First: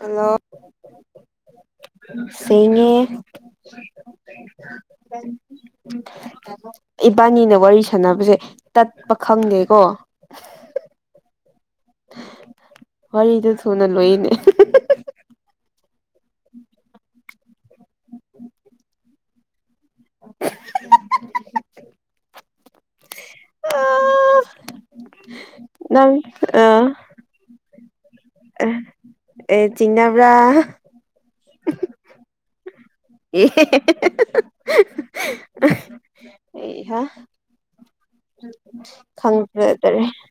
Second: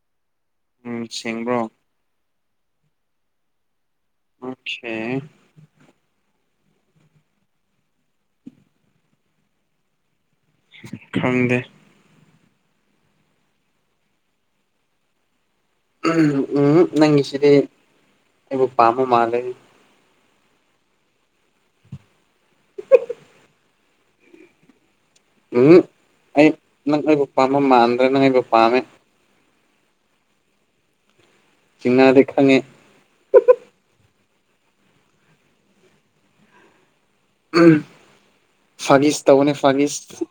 Hello ꯎꯝ ꯁꯦꯡꯕ꯭ꯔꯣ ꯁ‌ꯦꯡꯉ‌ꯦ ꯑꯣꯀꯦ [unintelligible] ꯏꯕꯥꯅꯤꯅ ꯋꯥꯔꯤ ꯁꯥꯟꯅꯕꯁꯦ ꯇꯠꯄ ꯈꯪꯗꯦꯀꯣ ꯈꯪꯗꯦ ꯋꯥꯔꯤꯗꯨ ꯊꯨꯅ ꯂꯣꯏꯌꯦꯅꯦ ꯎꯝ ꯎꯝꯍ ꯅꯪꯒꯤꯁꯤꯗꯤ ꯑꯩꯕꯨ ꯄꯥꯝꯕ ꯃꯥꯜꯂꯦꯅꯦ [unintelligible] ꯎꯝ ꯅꯪ ꯑꯩ ꯑ ꯅꯪ ꯑꯩꯕꯨ ꯄꯥꯝꯕ ꯃꯥꯟꯗ꯭ꯔꯦ ꯅꯪ ꯑꯩꯕꯨ ꯄꯥꯝꯃꯦ ꯑꯦ ꯆꯤꯡꯅꯕ꯭ꯔꯥ ꯆꯤꯡꯅꯗꯦ ꯈꯪꯉꯦ [unintelligible] ꯑꯦ ꯑꯦꯍꯥ ꯐꯥꯒꯤꯁ ꯇꯧꯕꯅꯦ ꯈꯪꯕ꯭ꯔꯗꯔꯦ ꯐꯥꯒꯤꯁ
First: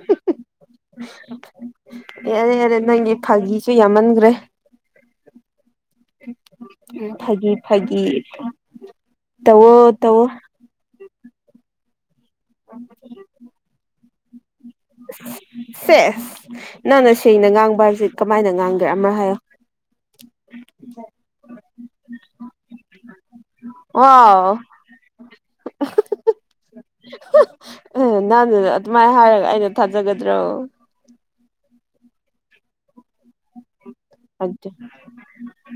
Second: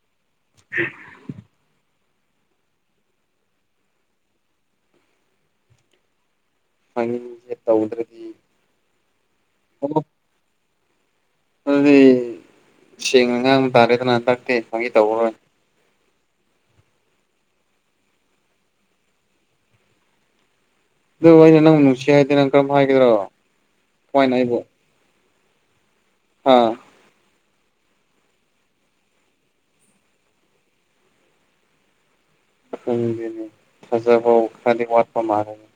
[unintelligible] ꯌꯥꯔꯦ ꯌꯥꯔꯦ ꯅꯪꯒꯤ ꯐꯥꯒꯤꯁꯨ ꯌꯥꯝꯃꯟꯒꯔꯦ ꯐꯒꯤ ꯐꯥꯒꯤꯁꯦ ꯐꯒꯤ ꯇꯧꯗ꯭ꯔꯗꯤ ꯇꯋꯣ ꯑꯣ ꯇꯋꯣ ꯑꯗꯨꯗꯤ ꯁꯦꯡꯅ ꯉꯥꯡꯕ ꯇꯥꯔꯦꯗꯅ ꯍꯟꯇꯛꯇꯦ ꯐꯥꯒꯤ ꯇꯧꯔꯔꯣꯏ ꯁꯦꯁ ꯅꯪꯅ ꯁꯦꯡꯅ ꯉꯥꯡꯕ ꯍꯥꯏꯕꯁꯦ ꯀꯃꯥꯏꯅ ꯉꯥꯡꯒꯦꯔꯥ ꯑꯃꯔꯛ ꯍꯥꯏꯌꯣ ꯑꯗꯨꯕꯨ ꯑꯩꯅ ꯅꯪ ꯅꯨꯡꯁꯤ ꯍꯥꯏꯗꯦ ꯅꯪ ꯀꯔꯝ ꯍꯥꯏꯒꯗ꯭ꯔꯣ ꯋꯥꯎ ꯑꯥ ꯎ ꯅꯪ ꯑꯗꯨꯃꯥꯏꯅ ꯍꯥꯏꯔꯒ ꯑꯩꯅ ꯊꯥꯖꯒꯗ꯭ꯔꯣ ꯈꯪꯗꯦꯅꯦ ꯐꯖꯕ ꯑꯗꯨ ꯈꯥꯗꯤ ꯋꯥꯠꯄ ꯃꯥꯜꯂꯦꯅꯦ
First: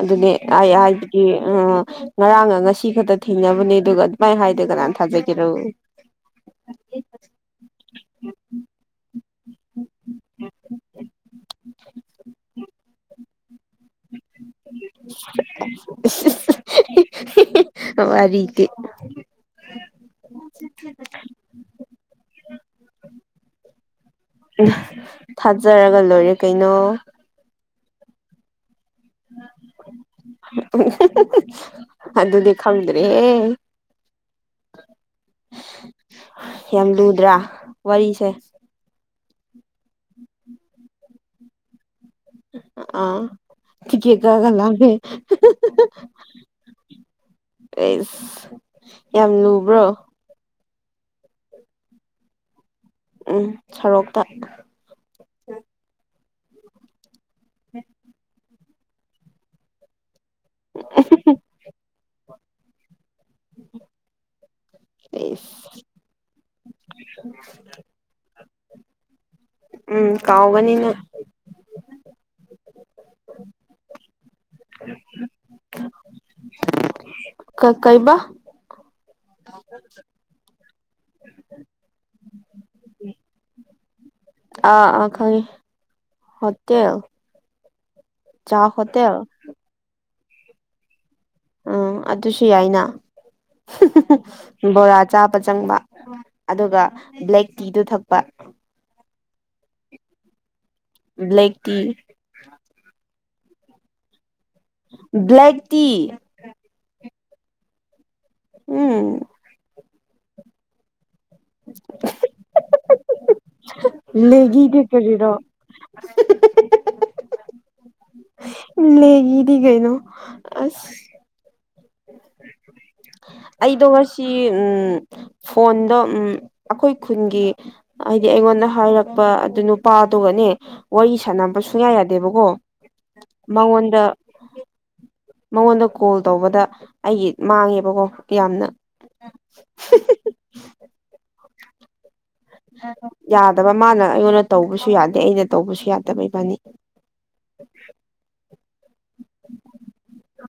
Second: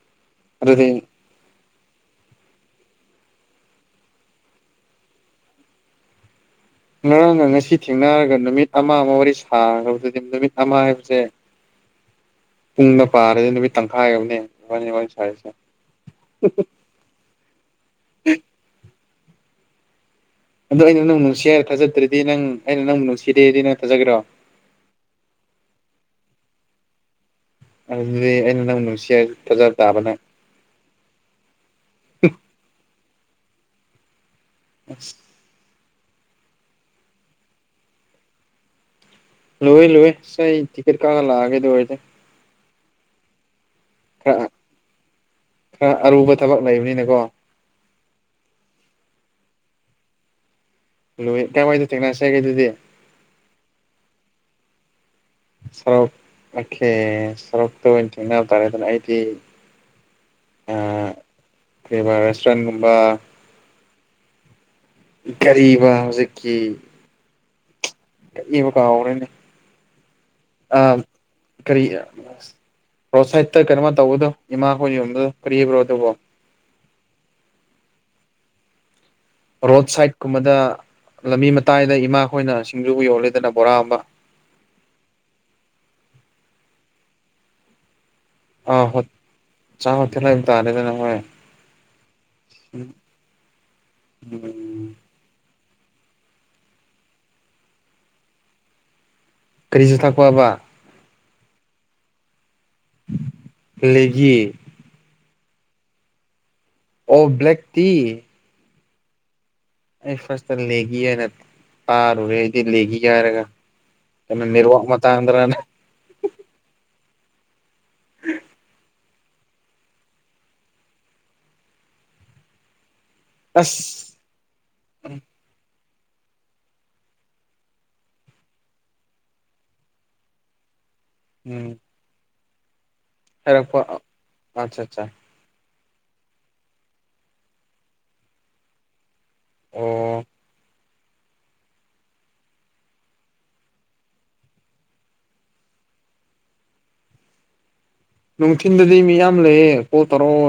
ꯑꯗꯨꯅꯦ [unintelligible] ꯑꯦ ꯑ ꯑꯗꯨꯗꯤ ꯉꯔꯥꯡꯒ ꯉꯁꯤ ꯈꯛꯇ ꯊꯦꯡꯅꯕꯅꯦ ꯑꯗꯨꯒ ꯑꯗꯨꯃꯥꯏꯅ ꯍꯥꯏꯗ ꯀꯅꯥꯅ ꯊꯥꯖꯒꯦꯔꯣ ꯉꯔꯥꯡꯒ ꯉꯁꯤ ꯊꯦꯡꯅꯔꯒ ꯅꯨꯃꯤꯠ ꯑꯃꯃꯨꯛ ꯋꯥꯔꯤ ꯁꯥꯈ꯭ꯔꯕꯗꯨꯗꯤ ꯅꯨꯃꯤꯠ ꯑꯃ ꯍꯥꯏꯕꯁꯦ [unintelligible] ꯄꯨꯡꯗ ꯄꯥꯔꯗꯤ ꯅꯨꯃꯤꯠ ꯇꯪꯈꯥꯏ ꯌꯧꯅꯦ ꯏꯁ ꯏꯁ ꯋꯥꯔꯤꯗꯤ ꯑꯗꯣ ꯑꯩꯅ ꯅꯪꯕꯨ ꯅꯨꯡꯁꯤ ꯍꯥꯏꯔ ꯊꯥꯖꯗ꯭ꯔꯗꯤ ꯅꯪ ꯑꯩꯅ ꯅꯪꯕꯨ ꯅꯨꯡꯁꯤꯗꯦꯗꯤ ꯅꯪ ꯊꯥꯖꯒꯦꯔꯣ ꯊꯥꯖꯔꯒ ꯂꯣꯏꯔꯦ ꯀꯩꯅꯣ ꯑꯗꯨꯗꯤ ꯑꯩꯅ ꯅꯪꯕꯨ ꯅꯨꯡꯁꯤ ꯍꯥꯏꯕꯁꯨ ꯊꯥꯖꯕ ꯇꯥꯕ ꯅꯪ ꯑꯗꯨꯗꯤ ꯈꯪꯗ꯭ꯔꯦꯍꯦ ꯑꯁ ꯌꯥꯝ ꯂꯨꯗ꯭ꯔꯥ ꯋꯥꯔꯤꯁꯦ ꯂꯣꯏ ꯂꯣꯏꯑꯦ ꯑꯁ ꯑꯩ ꯇꯤꯛꯀꯦꯠ ꯀꯛꯑꯒ ꯂꯥꯛꯑꯒꯦ ꯑꯗꯨ ꯑꯣꯏꯔꯗꯦ ꯑꯥ [unintelligible] ꯇꯤꯀꯦꯠ ꯈꯔ ꯀꯛꯑꯒ ꯑ ꯂꯥꯛꯑꯦ ꯈꯔ ꯑꯔꯨꯕ ꯊꯕꯛ ꯂꯩꯕꯅꯤꯅꯀꯣ ꯑꯦꯁ ꯌꯥꯝ ꯂꯨꯕ꯭ꯔꯣ ꯂꯨ ꯀꯥꯏꯋꯥꯏꯗꯣ ꯊꯦꯡꯅꯁꯦꯒꯦ ꯑꯗꯨꯗꯤ ꯎꯝ ꯁꯣꯔꯣꯛꯇ ꯁꯔꯣꯛ ꯑꯣꯈꯦ ꯁꯔꯣꯛꯇ ꯑꯣꯏꯅ ꯊꯦꯡꯅ ꯇꯥꯔꯦꯗꯅ ꯑꯩꯗꯤ ꯑ ꯀꯩꯕꯥ ꯔꯦꯁꯇꯨꯔꯦꯟꯒꯨꯝꯕ [unintelligible] ꯀꯔꯤꯕ ꯍꯧꯖꯤꯛꯀꯤ [unintelligible] ꯈꯠꯅꯤꯕ ꯀꯥꯎꯒ꯭ꯔꯦꯅꯦ ꯎꯝ ꯀꯥꯎꯒꯅꯤꯅ ꯀꯔꯤ ꯔꯣꯗ ꯁꯥꯏꯠꯇ ꯀꯩꯅꯣꯃ ꯇꯧꯕꯗꯣ ꯏꯃꯥꯈꯣꯏꯅꯥ ꯌꯣꯟꯕꯗꯣ ꯀꯔꯤꯕ꯭ꯔꯣ ꯑꯗꯨꯕꯨ ꯀꯥ ꯀ ꯀꯩꯕ ꯔꯣꯗ ꯁꯥꯏꯠ ꯀꯨꯝꯕꯗ ꯂꯝꯕꯤ ꯃꯇꯥꯏꯗ ꯏꯃꯥꯈꯣꯏꯅ ꯁꯤꯡꯖꯨꯕꯨ ꯌꯣꯂꯦꯗꯅ ꯕꯣꯔꯥ ꯒꯨꯝꯕ ꯑꯥ ꯑ ꯈꯪꯉꯦ ꯍꯣꯇꯦꯜ ꯆꯥ ꯑ ꯍꯣ ꯍꯣꯇꯦꯜ ꯆꯥ [unintelligible] ꯇꯗꯅꯦ ꯍꯣꯔꯦꯟ ꯎꯝ ꯑꯗꯨꯁꯨ ꯌꯥꯏꯅ ꯕꯣꯔꯥ ꯎꯝ ꯕꯣꯔꯥ ꯆꯥꯕ ꯆꯪꯕ ꯑꯗꯨꯒ ꯕ꯭ꯂꯦꯛ ꯇꯤꯗꯨ ꯊꯛꯄ ꯀꯔꯤꯁꯨ ꯊꯥꯛꯄꯕ ꯕ꯭ꯂꯦꯛ ꯇꯤ ꯂꯩꯖꯤ ꯕ꯭ꯂꯦꯛ ꯇꯤ ꯑꯣ ꯕ꯭ꯂꯦꯛ ꯇꯤ ꯎꯝ ꯑꯩ ꯐꯥꯁꯇ ꯇꯥꯏ꯭ꯝ ꯂꯩꯒꯤ ꯍꯥꯏꯅ ꯇꯥꯔꯨꯔꯦ ꯑꯩꯗꯤ ꯂꯩꯒꯤ ꯍꯥꯏꯔꯒ ꯀꯩꯅꯣ ꯂꯩꯒꯤ ꯅꯦꯠꯋꯥꯛ ꯗꯤ ꯀꯔꯤꯔ ꯃꯇꯥꯡꯗꯔꯅ [unintelligible] ꯂꯩꯒꯤꯗꯤ ꯀꯩꯅꯣ ꯑꯁ ꯑꯩꯗꯣ ꯉꯁꯤ ꯑꯁ ꯎꯝ ꯐꯣꯟꯗ ꯎꯝ ꯑꯩꯈꯣꯏ ꯈꯨꯟꯒꯤ ꯍꯥꯏꯗꯤ ꯑꯩꯉꯣꯟꯗ ꯍꯥꯏꯔꯛꯄ ꯑꯗꯨ ꯅꯨꯄꯥꯗꯨꯒꯅꯦ ꯋꯥꯔꯤ ꯁꯥꯅꯥ ꯁꯥꯟꯅꯕ ꯎꯝ ꯁꯨꯡꯌꯥ ꯌꯥꯗꯦꯕꯀꯣ ꯍꯥꯏꯔꯛꯄ ꯃꯉꯣꯟꯗ ꯑꯠꯆꯥ ꯑꯠꯆꯥ ꯃꯉꯣꯟꯗ ꯀꯣꯜ ꯇꯧꯕꯗ ꯑꯩꯒꯤ ꯃꯥꯡꯉꯦꯕꯀꯣ ꯌꯥꯝꯅ ꯑꯣ ꯌꯥꯗꯕ ꯃꯥꯅ ꯑꯩꯉꯣꯟꯗ ꯇꯧꯕꯁꯨ ꯌꯥꯗꯦ ꯑꯩꯅ ꯇꯧꯕꯁꯨ ꯌꯥꯗꯕ ꯏꯕꯥꯅꯤ [unintelligible] ꯅꯨꯡꯊꯤꯟꯗꯗꯤ ꯃꯤ ꯌꯥꯝ ꯂꯩꯌꯦ ꯀꯣꯜ ꯇꯧꯔꯛꯑꯣ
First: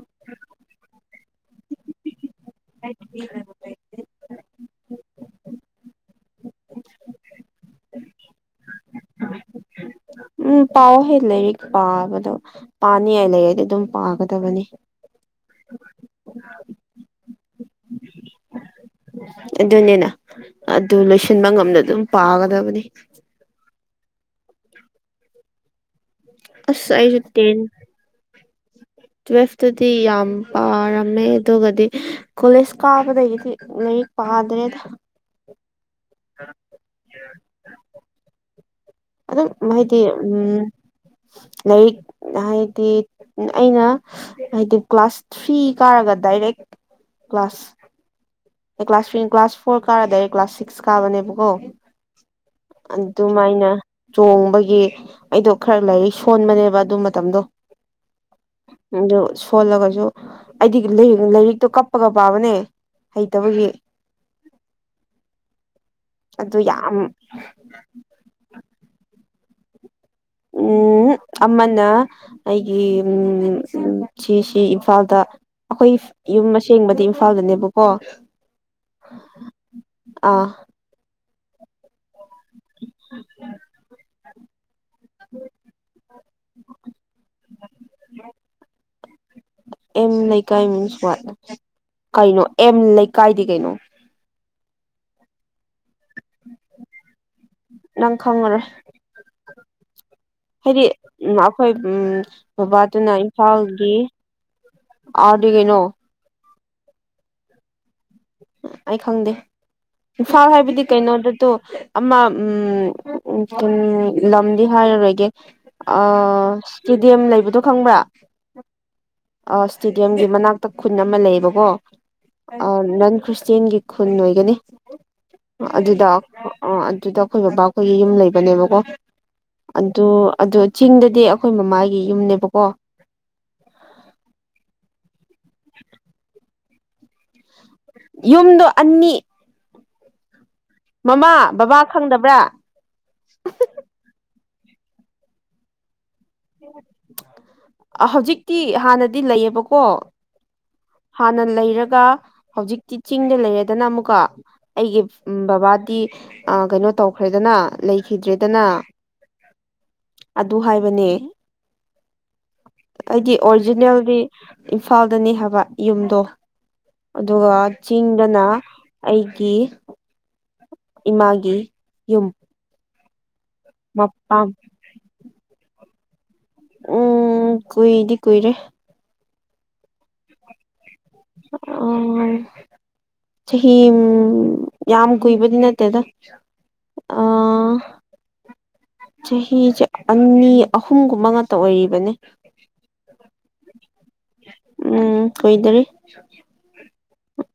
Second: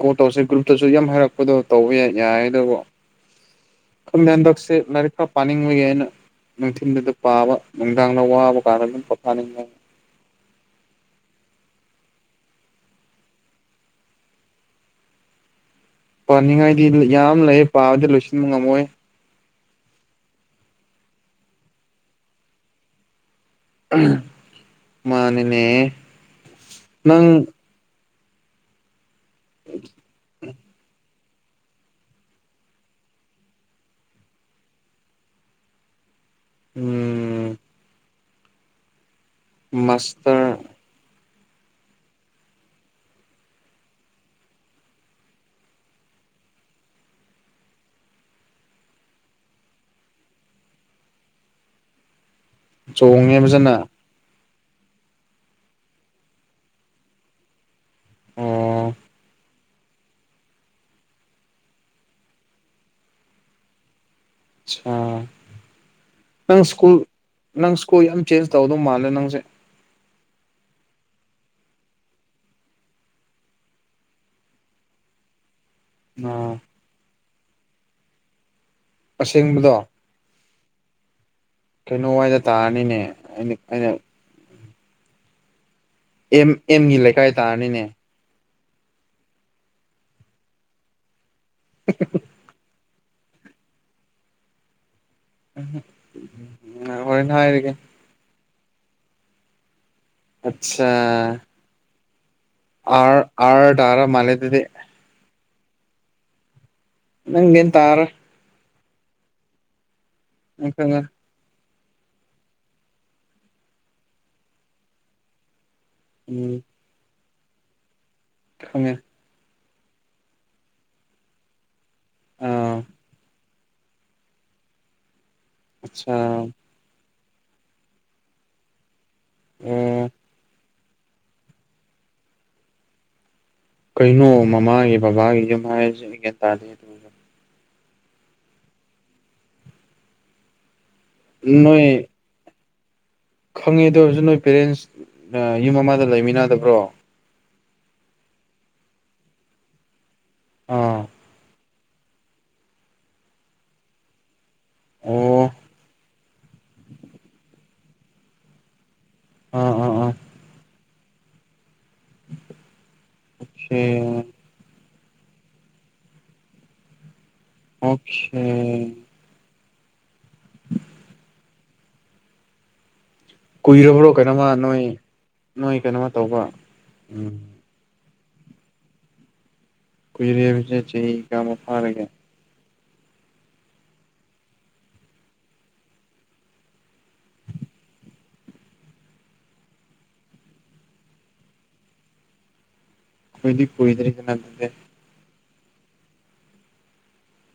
ꯀꯣꯜ ꯇꯧꯔꯁꯦ ꯒ꯭ꯔꯨꯞꯇꯁꯨ ꯌꯥꯝ ꯍꯥꯏꯔꯛꯄꯗꯣ ꯇꯧꯕ ꯌꯥꯏꯑꯦꯗꯨꯕꯨ [unintelligible] ꯈꯪꯗꯦ ꯍꯟꯗꯛꯁꯦ ꯂꯥꯏꯔꯤꯛ ꯈꯔꯥ ꯄꯅꯤꯡꯕꯒꯤ ꯑꯩꯅ ꯅꯨꯡꯊꯤꯟꯗꯨꯗ ꯄꯥꯕ ꯅꯨꯡꯗꯥꯡꯅ ꯋꯥꯕ ꯀꯥꯟꯗ ꯑꯗꯨꯝ ꯄꯣꯊꯥꯅꯤꯡꯉꯦ ꯎꯝ ꯄꯥꯎ ꯍꯦ ꯂꯩꯔꯤꯛ ꯄꯥꯕꯗꯣ ꯄꯥꯅꯤꯉꯥꯏ ꯂꯩꯔꯗꯤ ꯑꯗꯨꯝ ꯄꯥꯒꯗꯕꯅꯤ ꯄꯥꯅꯤꯡꯉꯥꯏꯗꯤ ꯌꯥꯝ ꯂꯩ ꯄꯥꯕꯗꯤ ꯂꯣꯏꯁꯤꯟꯕ ꯉꯝꯃꯣꯏ ꯑꯗꯨꯅꯤꯅ ꯑꯗꯨ ꯂꯣꯏꯁꯤꯟꯕ ꯉꯝꯅ ꯑꯗꯨꯝ ꯄꯥꯒꯗꯕꯅꯤ ꯃꯥꯅꯤꯅꯦ ꯑꯁ ꯑꯩꯁ ꯅꯪ ꯇꯦꯟ ꯇꯨꯋꯦꯜꯐꯇꯗꯤ ꯌꯥꯝ ꯄꯥꯔꯝꯃꯦ ꯑꯗꯨꯒꯗꯤ ꯀꯣꯂꯦꯖ ꯀꯥꯕꯗꯒꯤꯗꯤ ꯂꯥꯏꯔꯤꯛ ꯄꯥꯗ꯭ꯔꯦꯗꯥ ꯎꯝ ꯑꯗꯨꯝ ꯍꯥꯏꯗꯤ ꯃꯥꯁꯇꯔ ꯎꯝ ꯂꯥꯏꯔꯤꯛ ꯍꯥꯏꯗꯤ ꯑꯩꯅ ꯍꯥꯏꯗꯤ ꯀ꯭ꯂꯥꯁ ꯊ꯭ꯔꯤ ꯀꯥꯔꯒ ꯗꯥꯏꯔꯦꯛ ꯀ꯭ꯂꯥꯁ ꯑꯦ ꯀ꯭ꯂꯥꯁ ꯊ꯭ꯔꯤ ꯀ꯭ꯂꯥꯁ ꯐꯣꯔ ꯀꯥꯔ ꯗꯥꯏꯔꯦꯛ ꯀ꯭ꯂꯥꯁ ꯁꯤꯛ꯭ꯁ ꯀꯥꯕꯅꯦꯕꯀꯣ ꯆꯣꯡꯉꯦ ꯑꯗꯨꯃꯥꯏꯅ ꯐꯖꯅ ꯆꯣꯡꯕꯒꯤ ꯑꯩꯗꯣ ꯈꯔ ꯂꯥꯏꯔꯤꯛ ꯁꯣꯟꯕꯅꯦꯕ ꯑꯗꯨ ꯃꯇꯝꯗꯣ ꯑꯣ ꯑꯗꯨ ꯁꯣꯜꯂꯒꯁꯨ ꯑꯩꯗꯤ ꯂꯥꯏꯔꯤꯛ ꯂꯥꯏꯔꯤꯛꯇꯣ ꯀꯞꯄꯒ ꯄꯥꯕꯅꯦ ꯍꯩꯇꯕꯒꯤ ꯁꯥ ꯑꯗꯨ ꯅꯪ ꯁ꯭ꯀꯨꯜ ꯌꯥꯝ ꯅꯪ ꯁ꯭ꯀꯨꯜ ꯌꯥꯝ ꯆꯦꯟꯖ ꯇꯧꯗꯧ ꯃꯥꯜꯂꯦ ꯅꯪꯁꯦ ꯎꯝ ꯍꯨꯝ ꯑꯃꯅ ꯑꯩꯒꯤ ꯎꯝ ꯁꯤꯁꯤ ꯏꯝꯐꯥꯜꯗ ꯑꯩꯈꯣꯏ ꯌꯨꯝ ꯑꯁꯦꯡꯕꯗꯤ ꯏꯝꯐꯥꯜꯗꯅꯦꯕꯀꯣ ꯑꯁꯦꯡꯕꯗꯣ ꯑꯥ ꯀꯩꯅꯣꯋꯥꯏꯗ ꯇꯥꯔꯅꯤꯅꯦ ꯑꯩꯅ ꯑꯩꯅ ꯑꯦꯝ ꯑꯦꯝꯒꯤ ꯂꯩꯀꯥꯏ ꯇꯥꯔꯅꯤꯅꯦ ꯑꯦꯝ ꯂꯩꯀꯥꯏ ꯃꯤꯟꯁ ꯋꯥꯠ [unintelligible] ꯀꯩꯅꯣ ꯑꯦꯝ ꯂꯩꯀꯥꯏꯗꯤ ꯀꯩꯅꯣ [unintelligible] ꯍꯥꯏꯔꯒꯦ ꯅꯪ ꯈꯪꯉꯔꯣꯏ ꯍꯥꯏꯗꯤ ꯑꯠꯆꯥ ꯎꯝ ꯑꯩꯈꯣꯏ ꯕꯕꯥꯗꯨꯅ ꯑꯥꯔ ꯑꯥꯔ ꯏꯝꯐꯥꯜꯒꯤ ꯇꯥꯔ ꯃꯥꯜꯂꯦ ꯑꯗꯨꯗꯤ ꯑꯥꯔꯗꯤꯒꯩꯅꯣ ꯅꯪ ꯒꯤꯌꯥꯟꯟ ꯇꯥꯔꯔꯣꯏ ꯑꯩ ꯈꯪꯗꯦ ꯏꯝꯐꯥꯜ ꯅꯪ ꯍꯥꯏꯕꯗꯤ ꯈꯪꯉꯦ ꯀꯩꯅꯣꯗꯣꯇꯨ ꯑꯃ ꯎꯝ ꯂꯝꯗꯤ ꯍꯥꯏꯔꯔꯣꯏꯒꯦ ꯑꯥ ꯎꯝ ꯇꯦꯗꯤꯑꯝ ꯂꯩꯕꯗꯣ ꯈꯪꯕ꯭ꯔꯥ ꯈꯡꯉꯦ꯫ ꯑ ꯁꯇꯦꯗꯤꯌꯝꯒꯤ ꯃꯅꯥꯛꯇ ꯈꯨꯟ ꯑꯃ ꯂꯩꯌꯦꯕꯀꯣ ꯑ ꯑꯥ ꯅꯟ ꯈ꯭ꯔꯤꯁꯇꯦꯟꯒꯤ ꯈꯨꯟ ꯑꯣꯏꯒꯅꯤ ꯑꯗꯨꯗ ꯑꯠꯆꯥ ꯑꯗꯨꯗ ꯑꯩꯈꯣꯏ ꯕꯕꯥ ꯈꯣꯏꯒꯤ ꯌꯨꯝ ꯂꯩꯕꯅꯦꯕꯀꯣ ꯑꯗꯨ ꯑꯣ ꯑꯗꯨ ꯆꯤꯡꯗꯗꯤ ꯑꯈꯣꯏ ꯃꯃꯥꯒꯤ ꯌꯨꯝꯅꯦꯕꯀꯣ ꯀꯩꯅꯣ ꯃꯃꯥꯒꯤ ꯕꯕꯥꯒꯤ ꯌꯨꯝ ꯍꯥꯏꯔꯤꯁꯦ ꯑꯩ ꯒ꯭ꯌꯥꯟ ꯇꯥꯗꯦ ꯌꯨꯝꯗꯣ ꯑꯅꯤ ꯃꯃꯥ ꯕꯕꯥ ꯅꯣꯏ ꯈꯪꯗꯕ꯭ꯔꯥ ꯈꯪꯉꯦ ꯑꯗꯨ ꯑꯣꯏꯔꯁꯨ ꯅꯣꯏ ꯄꯦꯔꯦꯟꯁ ꯌꯨꯝ ꯑꯃꯗ ꯂꯩꯃꯤꯟꯅꯗꯥꯕ꯭ꯔꯣ ꯍꯧꯖꯤꯛꯇꯤ ꯍꯥꯟꯅꯗꯤ ꯂꯩꯌꯦꯕꯀꯣ ꯑꯥ ꯍꯥꯟꯅ ꯂꯩꯔꯒ ꯍꯧꯖꯤꯛꯇꯤ ꯆꯤꯡꯗ ꯂꯩꯔꯦꯗꯅ ꯑꯃꯨꯛꯀ ꯑꯩꯒꯤ ꯑꯣ ꯕꯕꯥꯗꯤ ꯑꯥ ꯀꯩꯅꯣ ꯇꯧꯈ꯭ꯔꯦꯗꯅ ꯂꯩꯈꯤꯗ꯭ꯔꯦꯗꯅ ꯑꯥ ꯑꯥ ꯑꯥ ꯑꯗꯨ ꯍꯥꯏꯕꯅꯦ ꯑꯩꯗꯤ ꯑꯣꯀꯦ ꯑꯣꯔꯤꯖꯤꯅꯦꯜꯗꯤ ꯑꯣꯀꯦ ꯏꯝꯐꯥꯜꯗꯅꯤ ꯍꯥꯏꯕ ꯌꯨꯝꯗꯣ ꯑꯗꯨꯒ ꯆꯤꯡꯗꯅꯥ ꯑꯩꯒꯤ ꯏꯃꯥꯒꯤ ꯌꯨꯝ ꯀꯨꯏꯔꯕ꯭ꯔꯣ ꯀꯩꯅꯣꯃ ꯃꯄꯥꯝ ꯅꯣꯏ ꯅꯣꯏ ꯀꯩꯅꯣꯃ ꯇꯧꯕ ꯎꯝ ꯀꯨꯏꯗꯤ ꯀꯨꯏꯔꯦ ꯀꯨꯏꯔꯦ ꯍꯥꯕꯁ ꯆꯍꯤ ꯀꯌꯥꯃꯨꯛ ꯐꯥꯔꯒꯦ ꯑꯥ ꯆꯍꯤ ꯌꯥꯝ ꯀꯨꯏꯕꯗꯤ ꯅꯠꯇꯦꯗ ꯑꯥ ꯆꯍꯤꯁꯦ ꯑꯅꯤ ꯑꯍꯨꯝꯒꯨꯝꯕ ꯉꯥꯛꯇ ꯑꯣꯏꯔꯤꯕꯅꯦ ꯀꯨꯏꯗꯤ ꯀꯨꯏꯗ꯭ꯔꯤꯗꯅ ꯑꯗꯨꯗꯤ ꯎꯝ ꯀꯨꯏꯗꯔꯤ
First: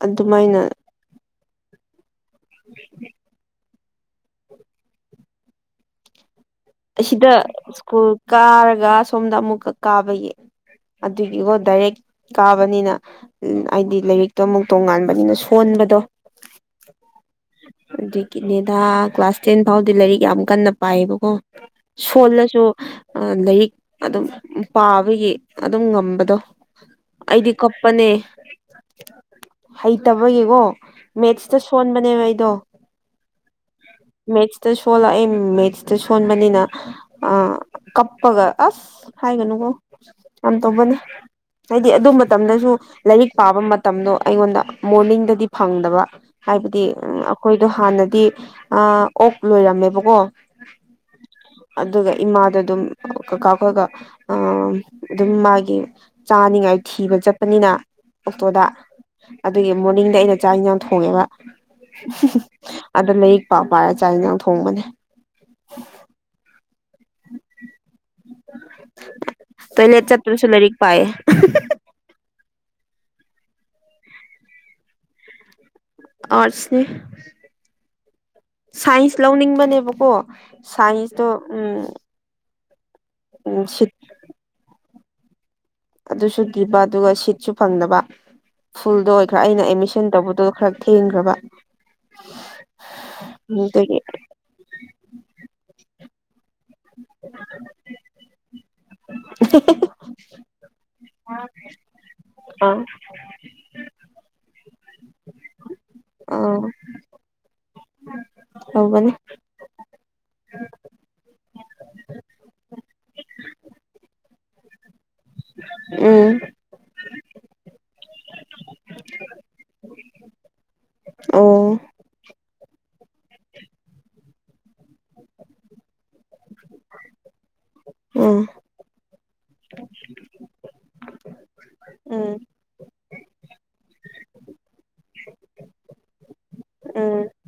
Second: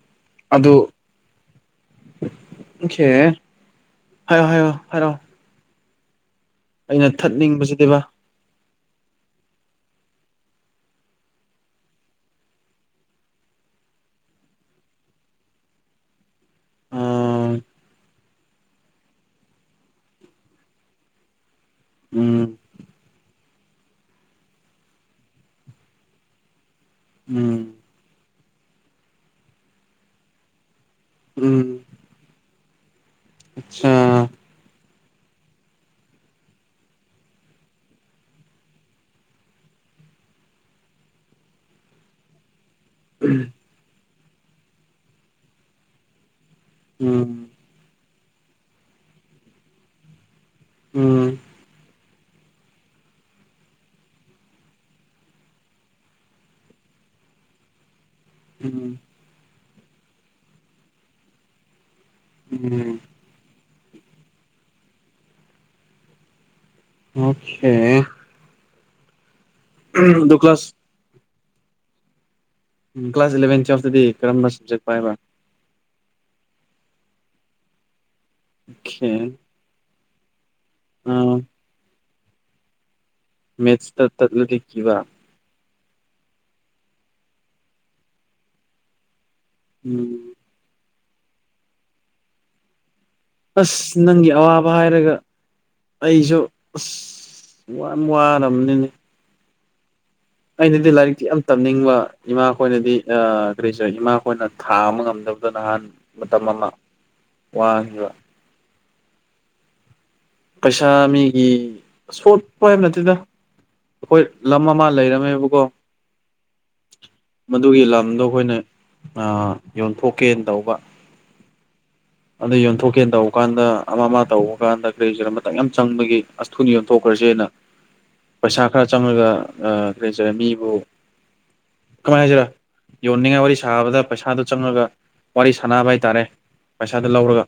ꯑꯗꯨꯃꯥꯏꯅ ꯈꯦ ꯍꯥꯏꯌꯣ ꯍꯥꯏꯌꯣ ꯍꯥꯏꯔꯣ ꯑꯁꯤꯗ ꯊꯠꯅꯤꯡꯕꯁꯤꯗꯤꯕ ꯁ꯭ꯀꯨꯜ ꯀꯥꯔꯒ ꯁꯣꯝꯗ ꯑꯃꯨꯛꯀ ꯀꯥꯕꯒꯤ ꯑꯗꯨꯒꯤꯒꯣ ꯗꯥꯏꯔꯦꯛ ꯀꯥꯕꯅꯤꯅ ꯎꯝ ꯍꯥꯏꯗꯤ ꯂꯥꯏꯔꯤꯛꯇꯣ ꯑꯃꯨꯛ ꯇꯣꯡꯉꯥꯟꯕꯅꯤꯅ ꯁꯣꯟꯕꯗꯣ ꯑꯥ ꯑꯗꯨ ꯒꯤꯅꯤꯗ ꯀ꯭ꯂꯥꯁ ꯇꯦꯟ ꯐꯥꯎꯗꯤ ꯂꯥꯏꯔꯤꯛ ꯌꯥꯝ ꯀꯟꯅ ꯄꯥꯏꯌꯦꯕꯀꯣ ꯎꯝ ꯁꯣꯜꯂꯁꯨ ꯂꯥꯏꯔꯤꯛ ꯑꯗꯨꯝ ꯄꯥꯕꯒꯤ ꯑꯗꯨꯝ ꯉꯝꯕꯗꯣ ꯑꯩꯗꯤ ꯀꯞ ꯎꯝ ꯄꯅꯦ ꯍꯩꯇꯕꯒꯤꯀꯣ ꯃꯦꯠꯁꯇ ꯁꯣꯟꯕꯅꯦꯕ ꯑꯩꯗꯣ ꯑꯆꯥ ꯃꯦꯠꯁꯇ ꯁꯣꯂ ꯑꯩ ꯃꯦꯠꯁꯇ ꯁꯨ ꯁꯣꯟꯕꯅꯤꯅ ꯑꯥ ꯀꯞꯄꯒ ꯑꯁ ꯍꯥꯏꯒꯅꯨꯀꯣ ꯌꯥꯝ ꯇꯧꯕꯅꯤ ꯍꯥꯏꯗꯤ ꯑꯗꯨ ꯃꯇꯝꯗꯁꯨ ꯂꯥꯏꯔꯤꯛ ꯄꯥꯕ ꯃꯇꯝꯗꯣ ꯑꯩꯉꯣꯟꯗ ꯃꯣꯔꯅꯤꯡꯗꯗꯤ ꯐꯪꯗꯕ ꯍꯥꯏꯕꯗꯤ ꯎꯝ ꯑꯈꯣꯏ ꯗꯣ ꯍꯥꯟꯅꯗꯤ ꯑ ꯑꯣꯛ ꯂꯣꯏꯔꯝꯃꯦꯕꯀꯣ ꯎꯝ ꯑꯗꯨꯒ ꯏꯃꯥꯗꯣ ꯑꯗꯨꯝ ꯀꯀꯥ ꯈꯣꯏꯒ ꯑꯥ ꯑꯗꯨꯝ ꯃꯥꯒꯤ ꯆꯥꯅꯤꯡꯉꯥꯏ ꯊꯤꯕ ꯆꯠꯄꯅꯤꯅ ꯑꯣꯛꯇꯣꯗ ꯎꯝ ꯑꯗꯨꯒꯤ ꯃꯣꯔꯅꯤꯡꯗ ꯑꯩꯅ ꯆꯥꯛ ꯍꯤꯟꯖꯥꯡ ꯊꯣꯡꯉꯦꯕ ꯎꯝ ꯑꯗ ꯂꯥꯏꯔꯤꯛ ꯄꯥ ꯄꯥꯔ ꯆꯥꯛ ꯍꯤꯟꯖꯥꯡ ꯊꯣꯡꯕꯅꯦ [inaudible] ꯑꯣꯈꯦ ꯇꯣꯏꯂꯦꯠ ꯑꯗꯨ ꯆꯠꯄꯗꯁꯨ ꯀ꯭ꯂꯥꯁ ꯂꯥꯢꯔꯤꯛ ꯄꯥꯏꯌꯦ ꯎꯝ ꯒ꯭ꯂꯥꯁ ꯏꯂꯚꯦꯟ ꯇꯨꯋꯦꯜꯞꯇꯗꯤ ꯀꯔꯝꯕ ꯁꯕꯖꯦꯛ ꯄꯥꯏꯕ꯭ꯔꯥ ꯑꯥꯔꯠꯁꯅꯦ ꯑꯣꯀꯦ ꯁꯥꯏꯟꯁ ꯂꯧꯅꯤꯡꯕꯅꯦꯕꯀꯣ ꯁꯥꯏꯟꯁꯇꯣ ꯑꯥ ꯎꯝ ꯁꯤꯠ ꯃꯦꯠꯁꯇꯇ ꯇꯠꯂꯗꯤ ꯀꯤꯕ ꯑꯗꯨꯁꯨ ꯀꯤꯕ ꯑꯗꯨꯒ ꯁꯤꯠꯁꯨ ꯐꯪꯗꯕ ꯐꯨꯜꯗ ꯑꯣꯏꯈ꯭ꯔꯥ ꯑꯩꯅ ꯑꯦꯃꯤꯁꯟ ꯎꯝ ꯇꯧꯕꯗꯣ ꯈꯔ ꯊꯦꯡꯒ꯭ꯔꯕ ꯑꯁ ꯅꯪꯒꯤ ꯑꯋꯥ ꯕ ꯍꯥꯏꯔꯒ ꯑꯩꯖꯨ ꯑꯁ ꯌꯥꯝ ꯋꯥꯔꯕꯅꯤꯅꯦ [inaudible] ꯑꯩꯅꯗꯤ ꯂꯥꯏꯔꯤꯛꯇꯤ ꯌꯥꯝ ꯇꯝꯅꯤꯡꯕ ꯑꯥ ꯏꯃꯥꯍꯣꯏꯅꯗꯤ [unintelligible] ꯏꯃꯥꯍꯣꯏꯅ ꯊꯥꯕ ꯉꯝꯗꯕꯗ ꯅꯍꯥꯟ ꯃꯇꯝ ꯑꯥ ꯑꯃ ꯋꯥꯈꯤꯕ ꯇꯧꯕꯅꯦ ꯄꯩꯁꯥ ꯃꯤꯒꯤ ꯁꯣꯠꯄ ꯅꯠꯇꯦꯗ ꯑꯈꯣꯏ ꯂꯝ ꯑꯃ ꯂꯩꯔꯝꯃꯦꯕꯀꯣ ꯎꯝ ꯃꯗꯨꯒꯤ ꯂꯝꯗꯣ ꯈꯣꯏꯅ ꯑ ꯌꯣꯟꯊꯣꯛꯀꯦꯅ ꯇꯧꯕ ꯑꯣ ꯑꯗꯨ ꯌꯣꯟꯊꯣꯛꯀꯦꯅ ꯇꯧꯕ ꯀꯥꯟꯗ ꯑꯃ ꯑꯃ ꯇꯧꯕ ꯀꯥꯟꯗ ꯀꯔꯤ ꯀ꯭ꯔꯤꯔꯣ ꯃꯇꯝ ꯌꯥꯝ ꯆꯪꯕꯒꯤ ꯑꯁ ꯊꯨꯅ ꯌꯣꯟꯊꯣꯛꯈ꯭ꯔꯁꯦꯅ [inaudible] ꯄꯩꯁꯥ ꯈꯔ ꯆꯪꯔꯒ ꯀꯔꯤ [unintelligible] ꯃꯤꯕꯨ ꯀꯃꯥꯏꯅ ꯎꯝ ꯍꯥꯏꯁꯤꯔꯥ ꯌꯣꯟꯅꯤꯡꯉꯥꯏ ꯋꯥꯔꯤ ꯁꯥꯕꯗ ꯄꯩꯁꯥꯗꯨ ꯆꯪꯉꯒ ꯋꯥꯔꯤ ꯁꯥꯟꯅꯕ ꯍꯥꯏꯇꯥꯔꯦ ꯄꯩꯁꯥꯗꯨ ꯎꯝ ꯂꯧꯔꯒ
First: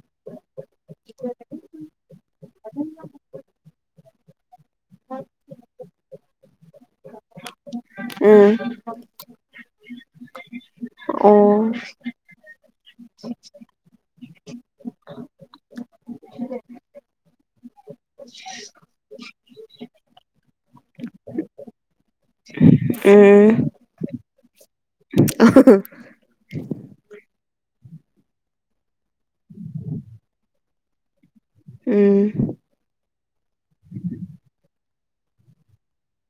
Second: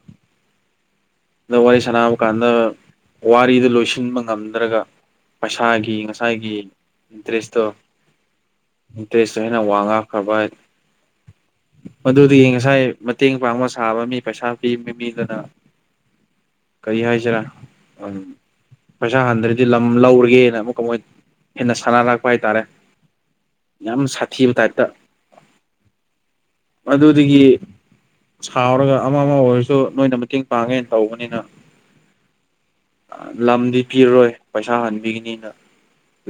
ꯗ ꯋꯥꯔꯤ ꯁꯥꯟꯅꯕ ꯀꯥꯟꯗ ꯋꯥꯔꯤꯗꯨ ꯂꯣꯏꯁꯤꯟꯕ ꯉꯝ ꯗ꯭ꯔꯥꯒ ꯄꯩꯁꯥꯒꯤ ꯉꯁꯥꯏꯒꯤ ꯏꯟꯇꯔꯦꯁꯇꯣ ꯎꯝ ꯏꯟꯇꯔꯦꯁꯇꯣ ꯍꯦꯟꯅ ꯋꯥ ꯉꯥꯡꯈ꯭ꯔꯥꯕ ꯑꯣ ꯑꯗꯨꯗꯤ ꯉꯁꯥꯏ ꯃꯇꯦꯡ ꯄꯥꯡꯕ ꯁꯥꯕ ꯃꯤ ꯄꯩꯁꯥ ꯄꯤꯕ ꯅꯨꯄꯤꯗꯨꯅ ꯀꯩ ꯍꯥꯏꯁꯤꯔꯥ ꯎꯝ ꯄꯩꯁꯥ ꯍꯟꯗ꯭ꯔꯗꯤ ꯂꯝ ꯂꯧꯔꯒꯦꯅ ꯑꯃꯨꯛꯀ ꯃꯣꯏ ꯍꯦꯟꯅ ꯁꯥꯟꯅꯔꯛꯄ ꯍꯥꯏꯇꯥꯔꯦ ꯎꯝ ꯌꯥꯝ ꯁꯥꯊꯤꯕ ꯇꯥꯏꯞꯇ ꯑ [unintelligible] ꯑꯗꯨꯗꯒꯤ ꯁꯥꯎꯔꯒ ꯑꯃ ꯑꯃ ꯑꯣꯏꯔꯁꯨ ꯅꯣꯏꯅ ꯃꯇꯦꯡ ꯄꯥꯡꯉꯦꯅ ꯇꯧꯕꯅꯤꯅ ꯎꯝ ꯂꯝꯗꯤ ꯄꯤꯔꯔꯣꯏ ꯄꯩꯁꯥ ꯍꯟꯕꯤꯒꯅꯤꯅ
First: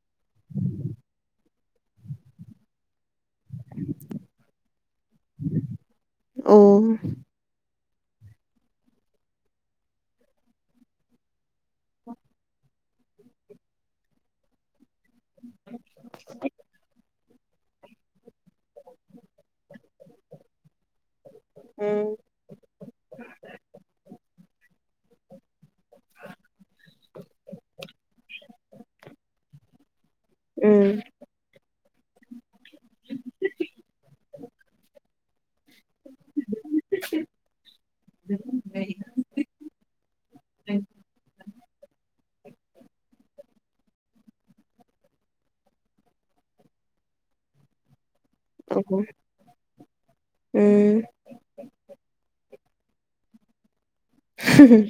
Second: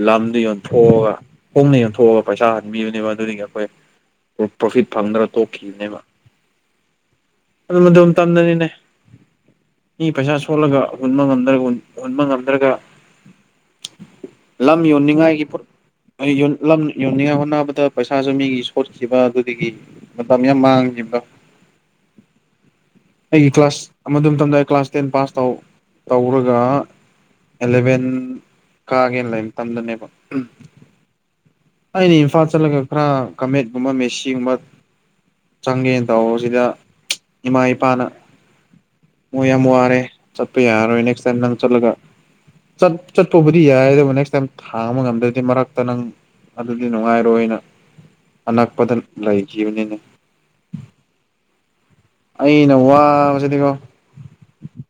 ꯂꯝꯗꯨ ꯌꯣꯟꯊꯣꯛꯑꯒ ꯍꯣꯡꯅ ꯌꯣꯟꯊꯣꯛꯑꯒ ꯄꯩꯁꯥ ꯍꯟꯕꯤꯕꯅꯦꯕ ꯑꯗꯨꯅꯤ ꯑꯩꯈꯣꯏ ꯄ꯭ꯔꯣꯐꯤꯠ ꯐꯪꯗꯅ ꯇꯣꯛꯈꯤꯕꯅꯦꯕ ꯑꯣ ꯑꯗꯨ ꯑꯗꯨꯝ ꯃꯇꯝꯗꯅꯤꯅꯦ ꯃꯤ ꯄꯩꯁꯥ ꯁꯣꯜꯂꯒ ꯍꯨꯟꯕ ꯉꯝꯗ꯭ꯔ ꯍꯨꯟꯕ ꯉꯝꯗ꯭ꯔꯒ ꯂꯝ ꯌꯣꯟꯅꯤꯡꯉꯥꯏꯒꯤ ꯂꯝ ꯌ ꯌꯣꯟꯅꯤꯡꯉꯥꯢ ꯍꯣꯠꯅꯕꯗ ꯄꯩꯁꯥꯁꯨ ꯃꯤꯒꯤ ꯁꯣꯠꯈꯤꯕ ꯑꯗꯨꯗꯒꯤ ꯃꯇꯝ ꯌꯥꯝ ꯃꯥꯡꯈꯤꯕ ꯎꯝ ꯑꯩꯒꯤ ꯀ꯭ꯂꯥꯁ ꯑꯗꯨ ꯃꯇꯝꯗ ꯑꯩ ꯀ꯭ꯂꯥꯁ ꯇꯦꯟ ꯄꯥꯁ ꯇꯧ ꯇꯧꯔꯒ ꯑꯦꯂꯚꯦꯟ ꯀꯥꯒꯦꯅ ꯂꯩ ꯃꯇꯝꯗꯅꯦꯕ ꯎꯝ ꯎꯝ ꯑꯩꯅ ꯏꯝꯐꯥꯜ ꯆꯠꯂꯒ ꯈꯔ ꯀꯃꯦꯠꯀꯨꯝꯕ ꯃꯦꯁꯤꯒꯨꯝꯕ ꯆꯪꯒꯦꯅ ꯇꯧꯕꯁꯤꯗ [inaudible] ꯏꯃꯥ ꯏꯄꯥꯅ ꯃꯣꯢ ꯌꯥꯝ ꯋꯥꯔꯦ ꯆꯠꯄ ꯌꯥꯔꯔꯣꯏ ꯅꯦꯛꯁ ꯇꯥꯏꯝ ꯅꯪ ꯆꯠꯂꯒ ꯆꯠꯄꯕꯨꯗꯤ ꯌꯥꯏ ꯑꯗꯨꯕꯨ ꯅꯦꯛꯁ ꯇꯥꯏꯝ ꯊꯥꯡꯕ ꯉꯝꯗ꯭ꯔꯗꯤ ꯃꯔꯛꯇ ꯅꯪ ꯑꯗꯨꯗꯤ ꯅꯨꯡꯉꯥꯏꯔꯣꯏꯅ ꯑꯅꯛꯄꯗ ꯂꯩꯈꯤꯕꯅꯤꯅꯦ ꯎꯝ ꯑꯩꯅ ꯋꯥꯕꯁꯤꯗꯤꯀꯣ ꯍ [unintelligible]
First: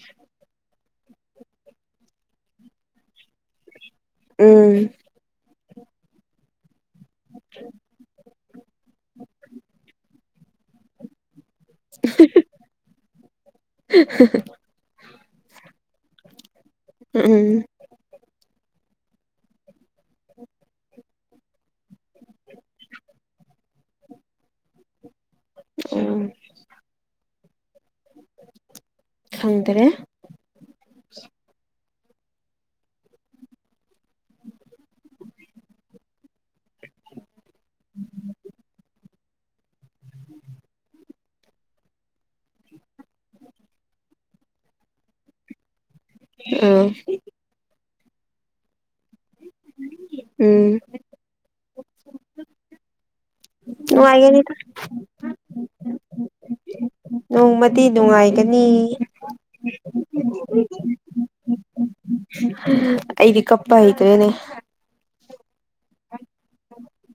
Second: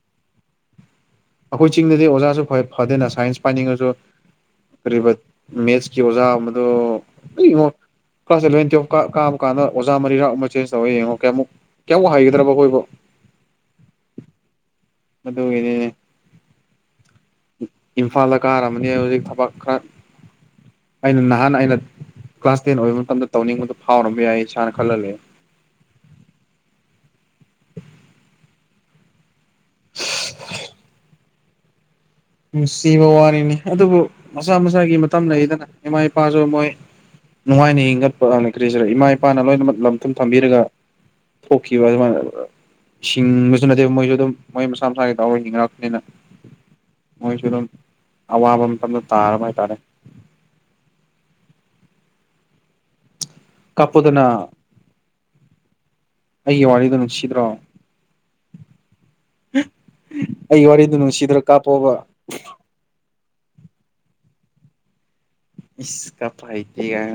ꯑꯩꯈꯣꯏ ꯆꯤꯡꯗꯗꯤ ꯑꯣꯖꯥꯁꯨ ꯈ꯭ꯋꯥꯏ ꯐꯗꯦꯅ ꯁꯥꯏꯟꯁ ꯄꯥꯏꯅꯤꯡꯉꯁꯨ ꯎꯝ ꯃꯦꯠꯁꯀꯤ ꯑꯣꯖꯥ ꯑꯃꯗꯨ ꯑꯩ ꯌꯣ ꯀ꯭ꯂꯥꯁ ꯑꯦꯂꯚꯦꯟ ꯇꯨꯌꯦꯞ ꯀꯥꯕꯀꯥꯟꯗ ꯑꯣꯖꯥ ꯃꯔꯤꯔꯥꯛ ꯑꯃ ꯆꯦꯟꯖ ꯇꯧꯔꯦ ꯌꯦꯡꯉꯣꯀꯦ ꯑꯃꯨꯛ ꯀꯌꯥꯝ ꯋꯥ ꯍꯥꯏꯒꯗ꯭ꯔꯕ ꯑꯩꯈꯣꯏꯕꯨ [unintelligible] ꯑꯗꯨꯒꯤꯅꯤꯅꯦ ꯎꯝ ꯎꯝ ꯏꯝꯐꯥꯜꯗ ꯀꯥꯔꯝꯃꯗꯤ ꯍꯧꯖꯤꯛ ꯊꯕꯛ ꯈꯔ ꯑꯩꯅ ꯅꯍꯥꯟ ꯑꯩꯅ ꯀ꯭ꯂꯥꯁ ꯇꯦꯟ ꯑꯣꯏꯕ ꯃꯇꯝꯗ ꯇꯧꯅꯤꯡꯕꯗꯣ ꯐꯥꯎꯔꯝꯕ ꯌꯥꯏ ꯏꯁꯥꯅ ꯈꯜꯍꯜꯂꯦ ꯑꯣ ꯈꯪꯗ꯭ꯔꯦ ꯅꯨꯡꯁꯤꯕ ꯋꯥꯔꯤꯅꯤ ꯑꯗꯨꯕꯨ ꯃꯁꯥ ꯃꯁꯥꯒꯤ ꯃꯇꯝ ꯂꯩꯗꯅ ꯏꯃꯥ ꯏꯄꯥꯁꯨ ꯃꯣꯏ ꯅꯨꯡꯉꯥꯏꯅ ꯍꯤꯡꯒꯠꯄ ꯂꯩ ꯀ꯭ꯔꯤ ꯍꯥꯢꯁꯤꯔ ꯏꯃꯥ ꯏꯄꯥꯅ ꯂꯣꯏꯅꯃꯛ ꯂꯝ ꯊꯨꯝ ꯊꯝꯕꯤꯔꯒ ꯍꯣꯛꯀꯤꯈꯤꯕꯕ ꯃꯥ ꯁꯤꯡꯕꯁꯨ ꯅꯠꯇꯦꯕ ꯃꯣꯏꯁꯨ ꯑꯗꯨꯝ ꯃꯣꯏ ꯃꯁꯥ ꯃꯁꯥꯒꯤ ꯇꯎꯔ ꯍꯤꯡꯅꯔꯛꯄꯅꯤꯅ ꯑꯥ ꯃꯣꯏꯁꯨ ꯑꯗꯨꯝ ꯑꯋꯥꯕ ꯃꯇꯝꯗ ꯇꯥꯔꯕ ꯍꯥꯏꯇꯥꯔꯦ ꯎꯝ ꯀꯥꯞꯄꯣꯗꯅ ꯅꯨꯉꯥꯏꯒꯅꯤꯗ ꯑꯩꯒꯤ ꯋꯥꯔꯤꯗꯣ ꯅꯨꯡꯁꯤꯗ꯭ꯔꯣ ꯅ‌ꯣꯡꯃ ꯗꯤ ꯅꯨꯡꯉꯥꯏꯒꯅꯤ ꯑꯩ ꯋꯥꯔꯤꯗꯨ ꯅꯨꯡꯁꯤꯗ꯭ꯔ ꯀꯥꯞꯄꯣꯕ ꯑꯩꯒꯤ ꯀꯞꯄ ꯍꯥꯏꯗꯦꯅꯦ ꯏꯁ ꯀꯞꯄ ꯍꯩꯇ‌ꯦꯒ ꯍꯥꯏ